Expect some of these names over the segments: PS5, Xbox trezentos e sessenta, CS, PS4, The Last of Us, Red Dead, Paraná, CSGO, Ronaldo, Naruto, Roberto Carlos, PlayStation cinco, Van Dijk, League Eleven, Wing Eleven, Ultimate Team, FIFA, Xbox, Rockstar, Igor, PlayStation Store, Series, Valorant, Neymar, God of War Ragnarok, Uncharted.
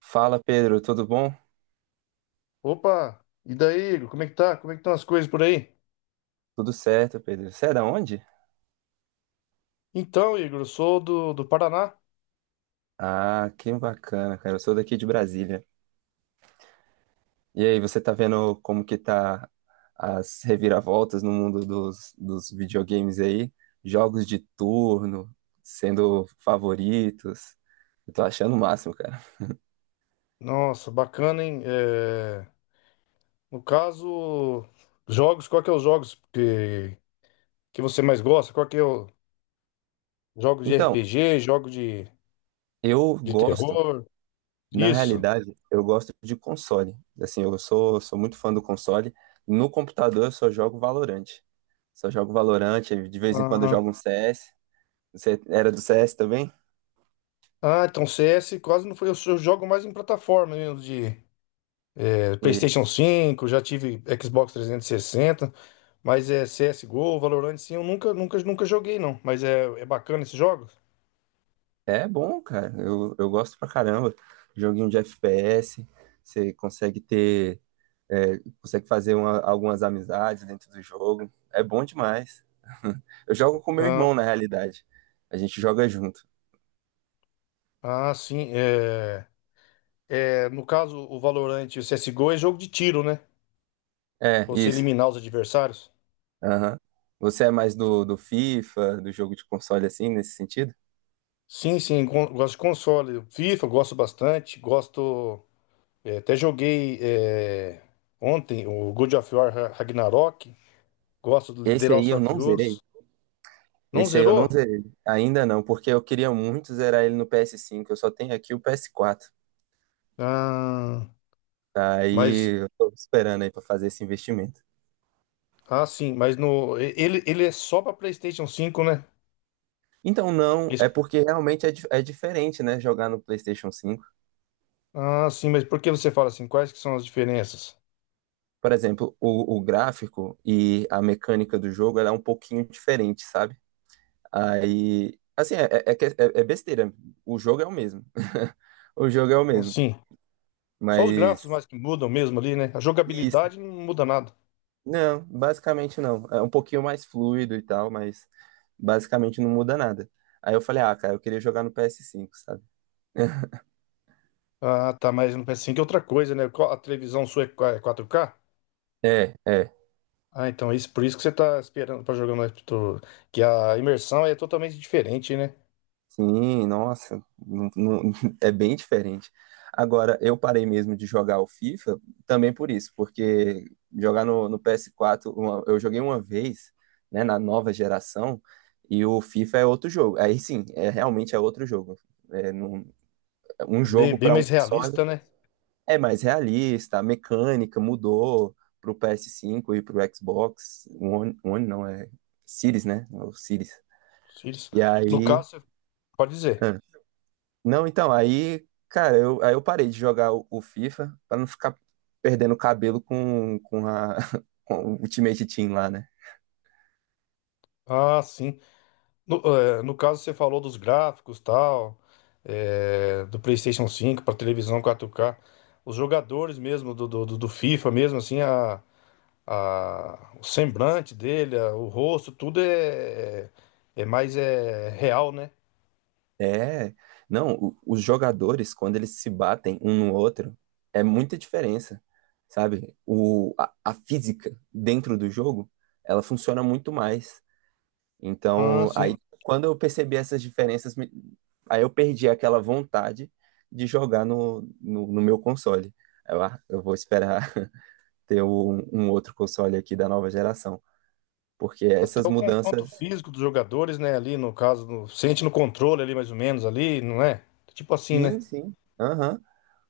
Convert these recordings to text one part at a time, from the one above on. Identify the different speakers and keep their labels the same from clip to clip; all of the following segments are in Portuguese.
Speaker 1: Fala, Pedro, tudo bom?
Speaker 2: Opa! E daí, Igor? Como é que tá? Como é que estão as coisas por aí?
Speaker 1: Tudo certo, Pedro. Você é da onde?
Speaker 2: Então, Igor, eu sou do Paraná.
Speaker 1: Ah, que bacana, cara. Eu sou daqui de Brasília. E aí, você tá vendo como que tá as reviravoltas no mundo dos videogames aí? Jogos de turno sendo favoritos. Eu tô achando o máximo, cara.
Speaker 2: Nossa, bacana, hein? No caso, jogos, qual que é os jogos que você mais gosta? Qual que é o... Jogos de
Speaker 1: Então,
Speaker 2: RPG, jogo
Speaker 1: eu
Speaker 2: de
Speaker 1: gosto,
Speaker 2: terror?
Speaker 1: na
Speaker 2: Isso.
Speaker 1: realidade, eu gosto de console. Assim, eu sou muito fã do console. No computador, eu só jogo Valorant. Só jogo Valorant, de vez em quando eu
Speaker 2: Ah,
Speaker 1: jogo um CS. Você era do CS também?
Speaker 2: ah, então CS quase não foi. Só jogo mais em plataforma mesmo, de PlayStation
Speaker 1: Isso.
Speaker 2: 5. Já tive Xbox 360. Mas é CSGO, Valorant, sim, eu nunca, nunca, nunca joguei, não. Mas é bacana esses jogos?
Speaker 1: É bom, cara. Eu gosto pra caramba. Joguinho de FPS, você consegue ter, consegue fazer algumas amizades dentro do jogo. É bom demais. Eu jogo com meu
Speaker 2: Ah,
Speaker 1: irmão, na realidade. A gente joga junto.
Speaker 2: ah, sim. No caso, o Valorant e o CSGO é jogo de tiro, né?
Speaker 1: É,
Speaker 2: Você
Speaker 1: isso.
Speaker 2: eliminar os adversários.
Speaker 1: Aham. Você é mais do FIFA, do jogo de console assim, nesse sentido?
Speaker 2: Sim, sim, gosto de console. FIFA, gosto bastante. Gosto. Até joguei é, ontem o God of War Ragnarok. Gosto do The
Speaker 1: Esse aí
Speaker 2: Last
Speaker 1: eu
Speaker 2: of
Speaker 1: não
Speaker 2: Us.
Speaker 1: zerei.
Speaker 2: Não
Speaker 1: Esse aí eu não
Speaker 2: zerou?
Speaker 1: zerei. Ainda não, porque eu queria muito zerar ele no PS5. Eu só tenho aqui o PS4.
Speaker 2: Ah, mas.
Speaker 1: Aí eu tô esperando aí pra fazer esse investimento.
Speaker 2: Ah, sim, mas no. e- ele é só pra PlayStation 5, né?
Speaker 1: Então, não,
Speaker 2: Esse
Speaker 1: é porque realmente é diferente, né? Jogar no PlayStation 5.
Speaker 2: Ah, sim, mas por que você fala assim? Quais que são as diferenças?
Speaker 1: Por exemplo, o gráfico e a mecânica do jogo ela é um pouquinho diferente, sabe? Aí, assim, é besteira. O jogo é o mesmo. O jogo é o mesmo.
Speaker 2: Assim, só os gráficos
Speaker 1: Mas,
Speaker 2: mais que mudam mesmo ali, né? A
Speaker 1: isso.
Speaker 2: jogabilidade não muda nada.
Speaker 1: Não, basicamente não. É um pouquinho mais fluido e tal, mas basicamente não muda nada. Aí eu falei, ah, cara, eu queria jogar no PS5, sabe?
Speaker 2: Ah, tá, mas não pensei que é outra coisa, né? A televisão sua é é 4K?
Speaker 1: É, é.
Speaker 2: Ah, então isso, por isso que você tá esperando pra jogar mais que a imersão é totalmente diferente, né?
Speaker 1: Sim, nossa, é bem diferente. Agora, eu parei mesmo de jogar o FIFA também por isso, porque jogar no PS4, eu joguei uma vez, né, na nova geração, e o FIFA é outro jogo. Aí sim, realmente é outro jogo. É um
Speaker 2: É bem,
Speaker 1: jogo
Speaker 2: bem
Speaker 1: para um
Speaker 2: mais
Speaker 1: console
Speaker 2: realista, né?
Speaker 1: é mais realista, a mecânica mudou pro PS5 e pro Xbox One. One não, é Series, né? É O Series.
Speaker 2: Os filhos.
Speaker 1: E
Speaker 2: No
Speaker 1: aí.
Speaker 2: caso, você pode dizer.
Speaker 1: Não, então, aí, cara, aí eu parei de jogar o FIFA pra não ficar perdendo cabelo com o Ultimate Team lá, né?
Speaker 2: Ah, sim. No, no caso, você falou dos gráficos tal, do PlayStation 5 para televisão 4K. Os jogadores mesmo do FIFA mesmo, assim, o semblante dele, o rosto, tudo é mais real, né?
Speaker 1: É, não, os jogadores, quando eles se batem um no outro, é muita diferença, sabe? A física dentro do jogo, ela funciona muito mais.
Speaker 2: Ah,
Speaker 1: Então,
Speaker 2: assim,
Speaker 1: aí, quando eu percebi essas diferenças, aí eu perdi aquela vontade de jogar no meu console. Aí eu vou esperar ter um outro console aqui da nova geração. Porque
Speaker 2: até
Speaker 1: essas
Speaker 2: o confronto
Speaker 1: mudanças.
Speaker 2: físico dos jogadores, né? Ali no caso, sente no controle ali mais ou menos ali, não é? Tipo assim, né?
Speaker 1: Sim, sim. Aham.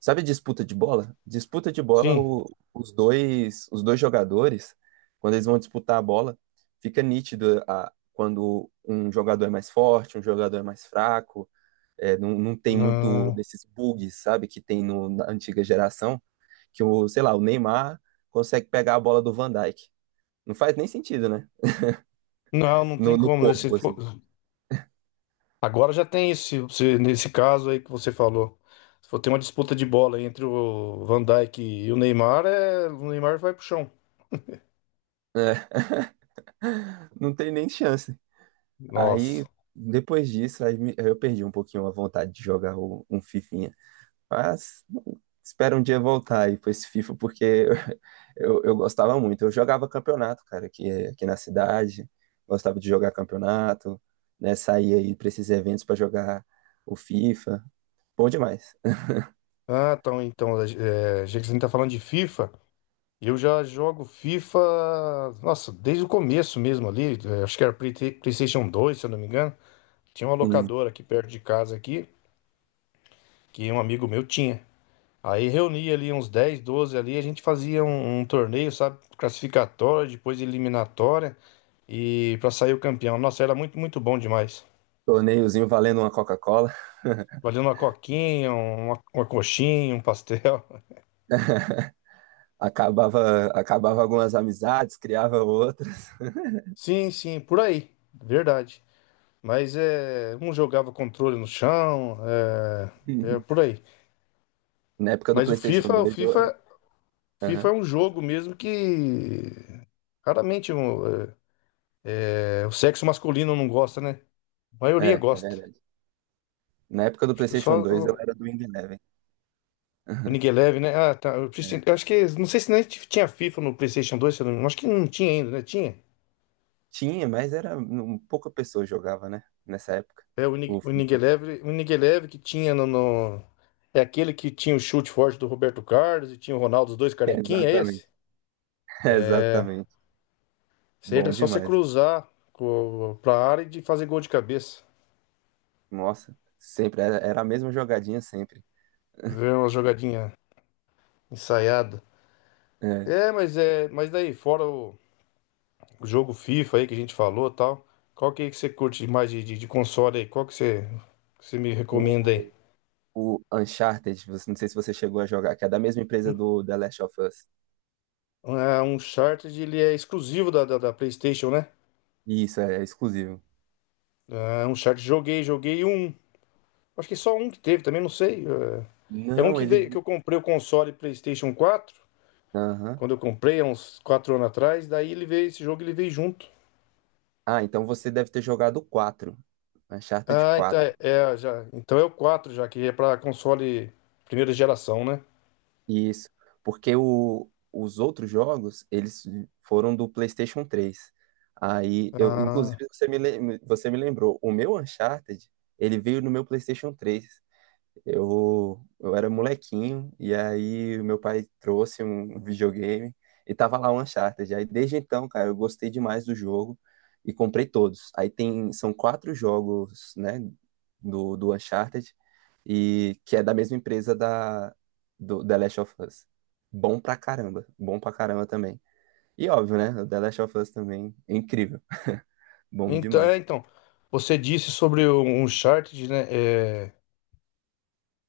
Speaker 1: Sabe disputa de bola? Disputa de bola,
Speaker 2: Sim.
Speaker 1: os dois jogadores, quando eles vão disputar a bola, fica nítido quando um jogador é mais forte, um jogador é mais fraco. Não, não tem muito
Speaker 2: não
Speaker 1: desses bugs, sabe, que tem na antiga geração, que o, sei lá, o Neymar consegue pegar a bola do Van Dijk. Não faz nem sentido, né?
Speaker 2: não tem
Speaker 1: No
Speaker 2: como, né?
Speaker 1: corpo, assim.
Speaker 2: Agora já tem isso, se você- nesse caso aí que você falou. Se for ter uma disputa de bola entre o Van Dijk e o Neymar, é, o Neymar vai pro chão.
Speaker 1: É, não tem nem chance. Aí,
Speaker 2: Nossa.
Speaker 1: depois disso, eu perdi um pouquinho a vontade de jogar um fifinha. Mas espero um dia voltar aí pra esse FIFA, porque eu, gostava muito. Eu jogava campeonato, cara, aqui na cidade. Gostava de jogar campeonato, né? Saía aí pra esses eventos pra jogar o FIFA. Bom demais.
Speaker 2: É, já que você tá falando de FIFA, eu já jogo FIFA, nossa, desde o começo mesmo ali, é, acho que era PlayStation 2 se eu não me engano. Tinha uma
Speaker 1: Um
Speaker 2: locadora aqui perto de casa aqui, que um amigo meu tinha. Aí reunia ali uns 10 12 ali, a gente fazia um torneio, sabe? Classificatório, depois eliminatória e pra sair o campeão. Nossa, era muito, muito bom demais.
Speaker 1: torneiozinho valendo uma Coca-Cola.
Speaker 2: Valendo uma coquinha, uma coxinha, um pastel.
Speaker 1: Acabava algumas amizades, criava outras.
Speaker 2: Sim, sim, por aí, verdade. Mas é, um jogava controle no chão, é por aí.
Speaker 1: Na época do
Speaker 2: Mas o
Speaker 1: PlayStation 2 eu era.
Speaker 2: FIFA, FIFA
Speaker 1: Aham.
Speaker 2: é um jogo mesmo que raramente o sexo masculino não gosta, né? A maioria
Speaker 1: É, é
Speaker 2: gosta.
Speaker 1: verdade. Na época do
Speaker 2: Acho que só
Speaker 1: PlayStation 2, eu era do Wing Eleven.
Speaker 2: o League 11, né? Ah, tá. Eu
Speaker 1: É.
Speaker 2: acho que. Não sei se nem tinha FIFA no PlayStation 2 se eu não... acho que não tinha ainda, né? Tinha.
Speaker 1: Tinha, mas era pouca pessoa jogava, né? Nessa época.
Speaker 2: É o
Speaker 1: O
Speaker 2: o League
Speaker 1: FIFA.
Speaker 2: 11, o League 11 que tinha no. É aquele que tinha o chute forte do Roberto Carlos e tinha o Ronaldo, os dois carequinha, é
Speaker 1: Exatamente.
Speaker 2: esse?
Speaker 1: Exatamente.
Speaker 2: Isso aí era
Speaker 1: Bom
Speaker 2: só você
Speaker 1: demais.
Speaker 2: cruzar pra área e de fazer gol de cabeça.
Speaker 1: Nossa, sempre era a mesma jogadinha sempre.
Speaker 2: É uma jogadinha ensaiada.
Speaker 1: É.
Speaker 2: É. Mas daí, fora o jogo FIFA aí que a gente falou e tal, é que você curte mais de console aí? Qual que que você me recomenda
Speaker 1: O,
Speaker 2: aí?
Speaker 1: o Uncharted, não sei se você chegou a jogar, que é da mesma empresa do The Last of Us.
Speaker 2: É, um Uncharted, ele é exclusivo da PlayStation, né?
Speaker 1: Isso, é exclusivo.
Speaker 2: É, um Uncharted, joguei, joguei um. Acho que só um que teve, também não sei. É um
Speaker 1: Não,
Speaker 2: que veio, que
Speaker 1: ele.
Speaker 2: eu comprei o console PlayStation 4
Speaker 1: Aham.
Speaker 2: quando eu comprei, há uns 4 anos atrás. Daí ele veio, esse jogo ele veio junto.
Speaker 1: Ah, então você deve ter jogado o 4. Uncharted
Speaker 2: Ah, então
Speaker 1: 4.
Speaker 2: então é o 4 já, que é para console primeira geração, né?
Speaker 1: Isso, porque os outros jogos, eles foram do PlayStation 3. Aí eu,
Speaker 2: Ah,
Speaker 1: inclusive, você me lembrou, o meu Uncharted, ele veio no meu PlayStation 3. Eu era molequinho e aí o meu pai trouxe um videogame e tava lá o Uncharted. Aí desde então, cara, eu gostei demais do jogo e comprei todos. Aí são quatro jogos, né, do Uncharted e que é da mesma empresa da do The Last of Us. Bom pra caramba também. E óbvio, né, o The Last of Us também é incrível, bom
Speaker 2: então,
Speaker 1: demais.
Speaker 2: é, então, você disse sobre o Uncharted, né? É,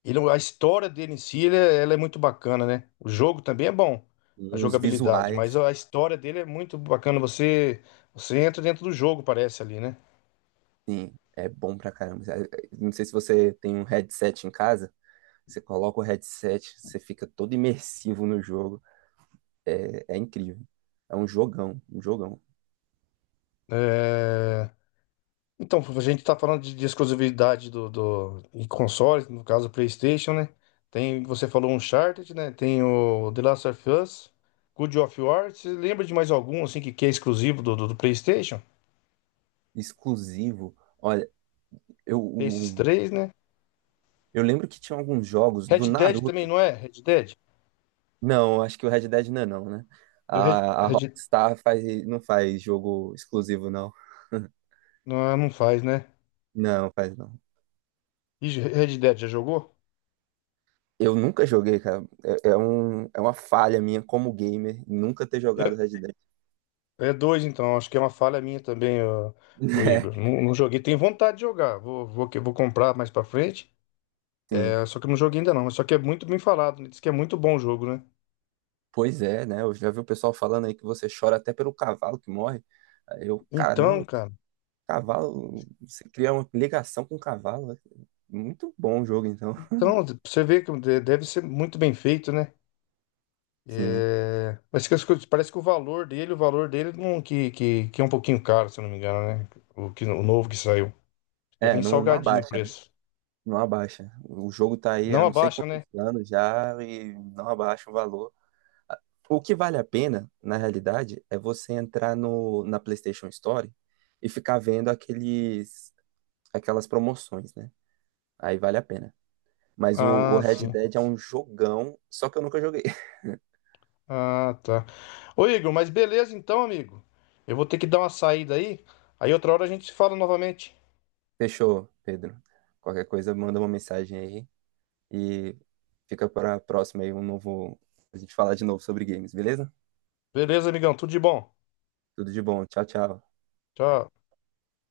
Speaker 2: A história dele em si, ela é muito bacana, né? O jogo também é bom,
Speaker 1: E
Speaker 2: a
Speaker 1: os
Speaker 2: jogabilidade,
Speaker 1: visuais.
Speaker 2: mas a história dele é muito bacana. Você entra dentro do jogo, parece ali, né?
Speaker 1: Sim, é bom pra caramba. Não sei se você tem um headset em casa, você coloca o headset, você fica todo imersivo no jogo. É incrível. É um jogão, um jogão.
Speaker 2: É, então, a gente tá falando de exclusividade do em consoles, no caso, PlayStation, né? Tem, você falou Uncharted, né? Tem o The Last of Us, God of War. Você lembra de mais algum, assim, que é exclusivo do PlayStation?
Speaker 1: Exclusivo. Olha, eu,
Speaker 2: Tem esses
Speaker 1: o-
Speaker 2: 3, né?
Speaker 1: eu lembro que tinha alguns jogos do
Speaker 2: Red Dead também,
Speaker 1: Naruto.
Speaker 2: não é? Red Dead?
Speaker 1: Não, acho que o Red Dead não é não, né?
Speaker 2: Red,
Speaker 1: A
Speaker 2: Red-
Speaker 1: Rockstar faz, não faz jogo exclusivo, não.
Speaker 2: Não, não faz, né?
Speaker 1: Não, faz não.
Speaker 2: E Red Dead já jogou?
Speaker 1: Eu nunca joguei, cara. É uma falha minha como gamer nunca ter
Speaker 2: Eu-
Speaker 1: jogado Red Dead.
Speaker 2: É 2, então. Acho que é uma falha minha também, ô
Speaker 1: É,
Speaker 2: Igor. Não, não joguei. Tenho vontade de jogar. Vou comprar mais pra frente.
Speaker 1: sim.
Speaker 2: É, só que eu não joguei ainda não. Só que é muito bem falado. Né? Diz que é muito bom o jogo, né?
Speaker 1: Pois é, né? Eu já vi o pessoal falando aí que você chora até pelo cavalo que morre. Aí eu,
Speaker 2: Então,
Speaker 1: caramba,
Speaker 2: cara.
Speaker 1: cavalo, você cria uma ligação com o cavalo, né? Muito bom o jogo, então.
Speaker 2: Então, você vê que deve ser muito bem feito, né?
Speaker 1: Sim.
Speaker 2: É, mas que parece que o valor dele não, que é um pouquinho caro, se eu não me engano, né? O novo que saiu. Que é
Speaker 1: É,
Speaker 2: bem
Speaker 1: não, não
Speaker 2: salgadinho o
Speaker 1: abaixa, né?
Speaker 2: preço.
Speaker 1: Não abaixa. O jogo tá aí
Speaker 2: Não
Speaker 1: há não sei
Speaker 2: abaixa,
Speaker 1: quantos
Speaker 2: né?
Speaker 1: anos já e não abaixa o valor. O que vale a pena, na realidade, é você entrar no, na PlayStation Store e ficar vendo aquelas promoções, né? Aí vale a pena. Mas o
Speaker 2: Ah,
Speaker 1: Red
Speaker 2: sim.
Speaker 1: Dead é um jogão, só que eu nunca joguei.
Speaker 2: Ah, tá. Ô Igor, mas beleza então, amigo. Eu vou ter que dar uma saída aí. Aí outra hora a gente se fala novamente.
Speaker 1: Fechou, Pedro. Qualquer coisa, manda uma mensagem aí e fica para a próxima aí um novo. A gente falar de novo sobre games, beleza?
Speaker 2: Beleza, amigão? Tudo de bom.
Speaker 1: Tudo de bom. Tchau, tchau.
Speaker 2: Tchau.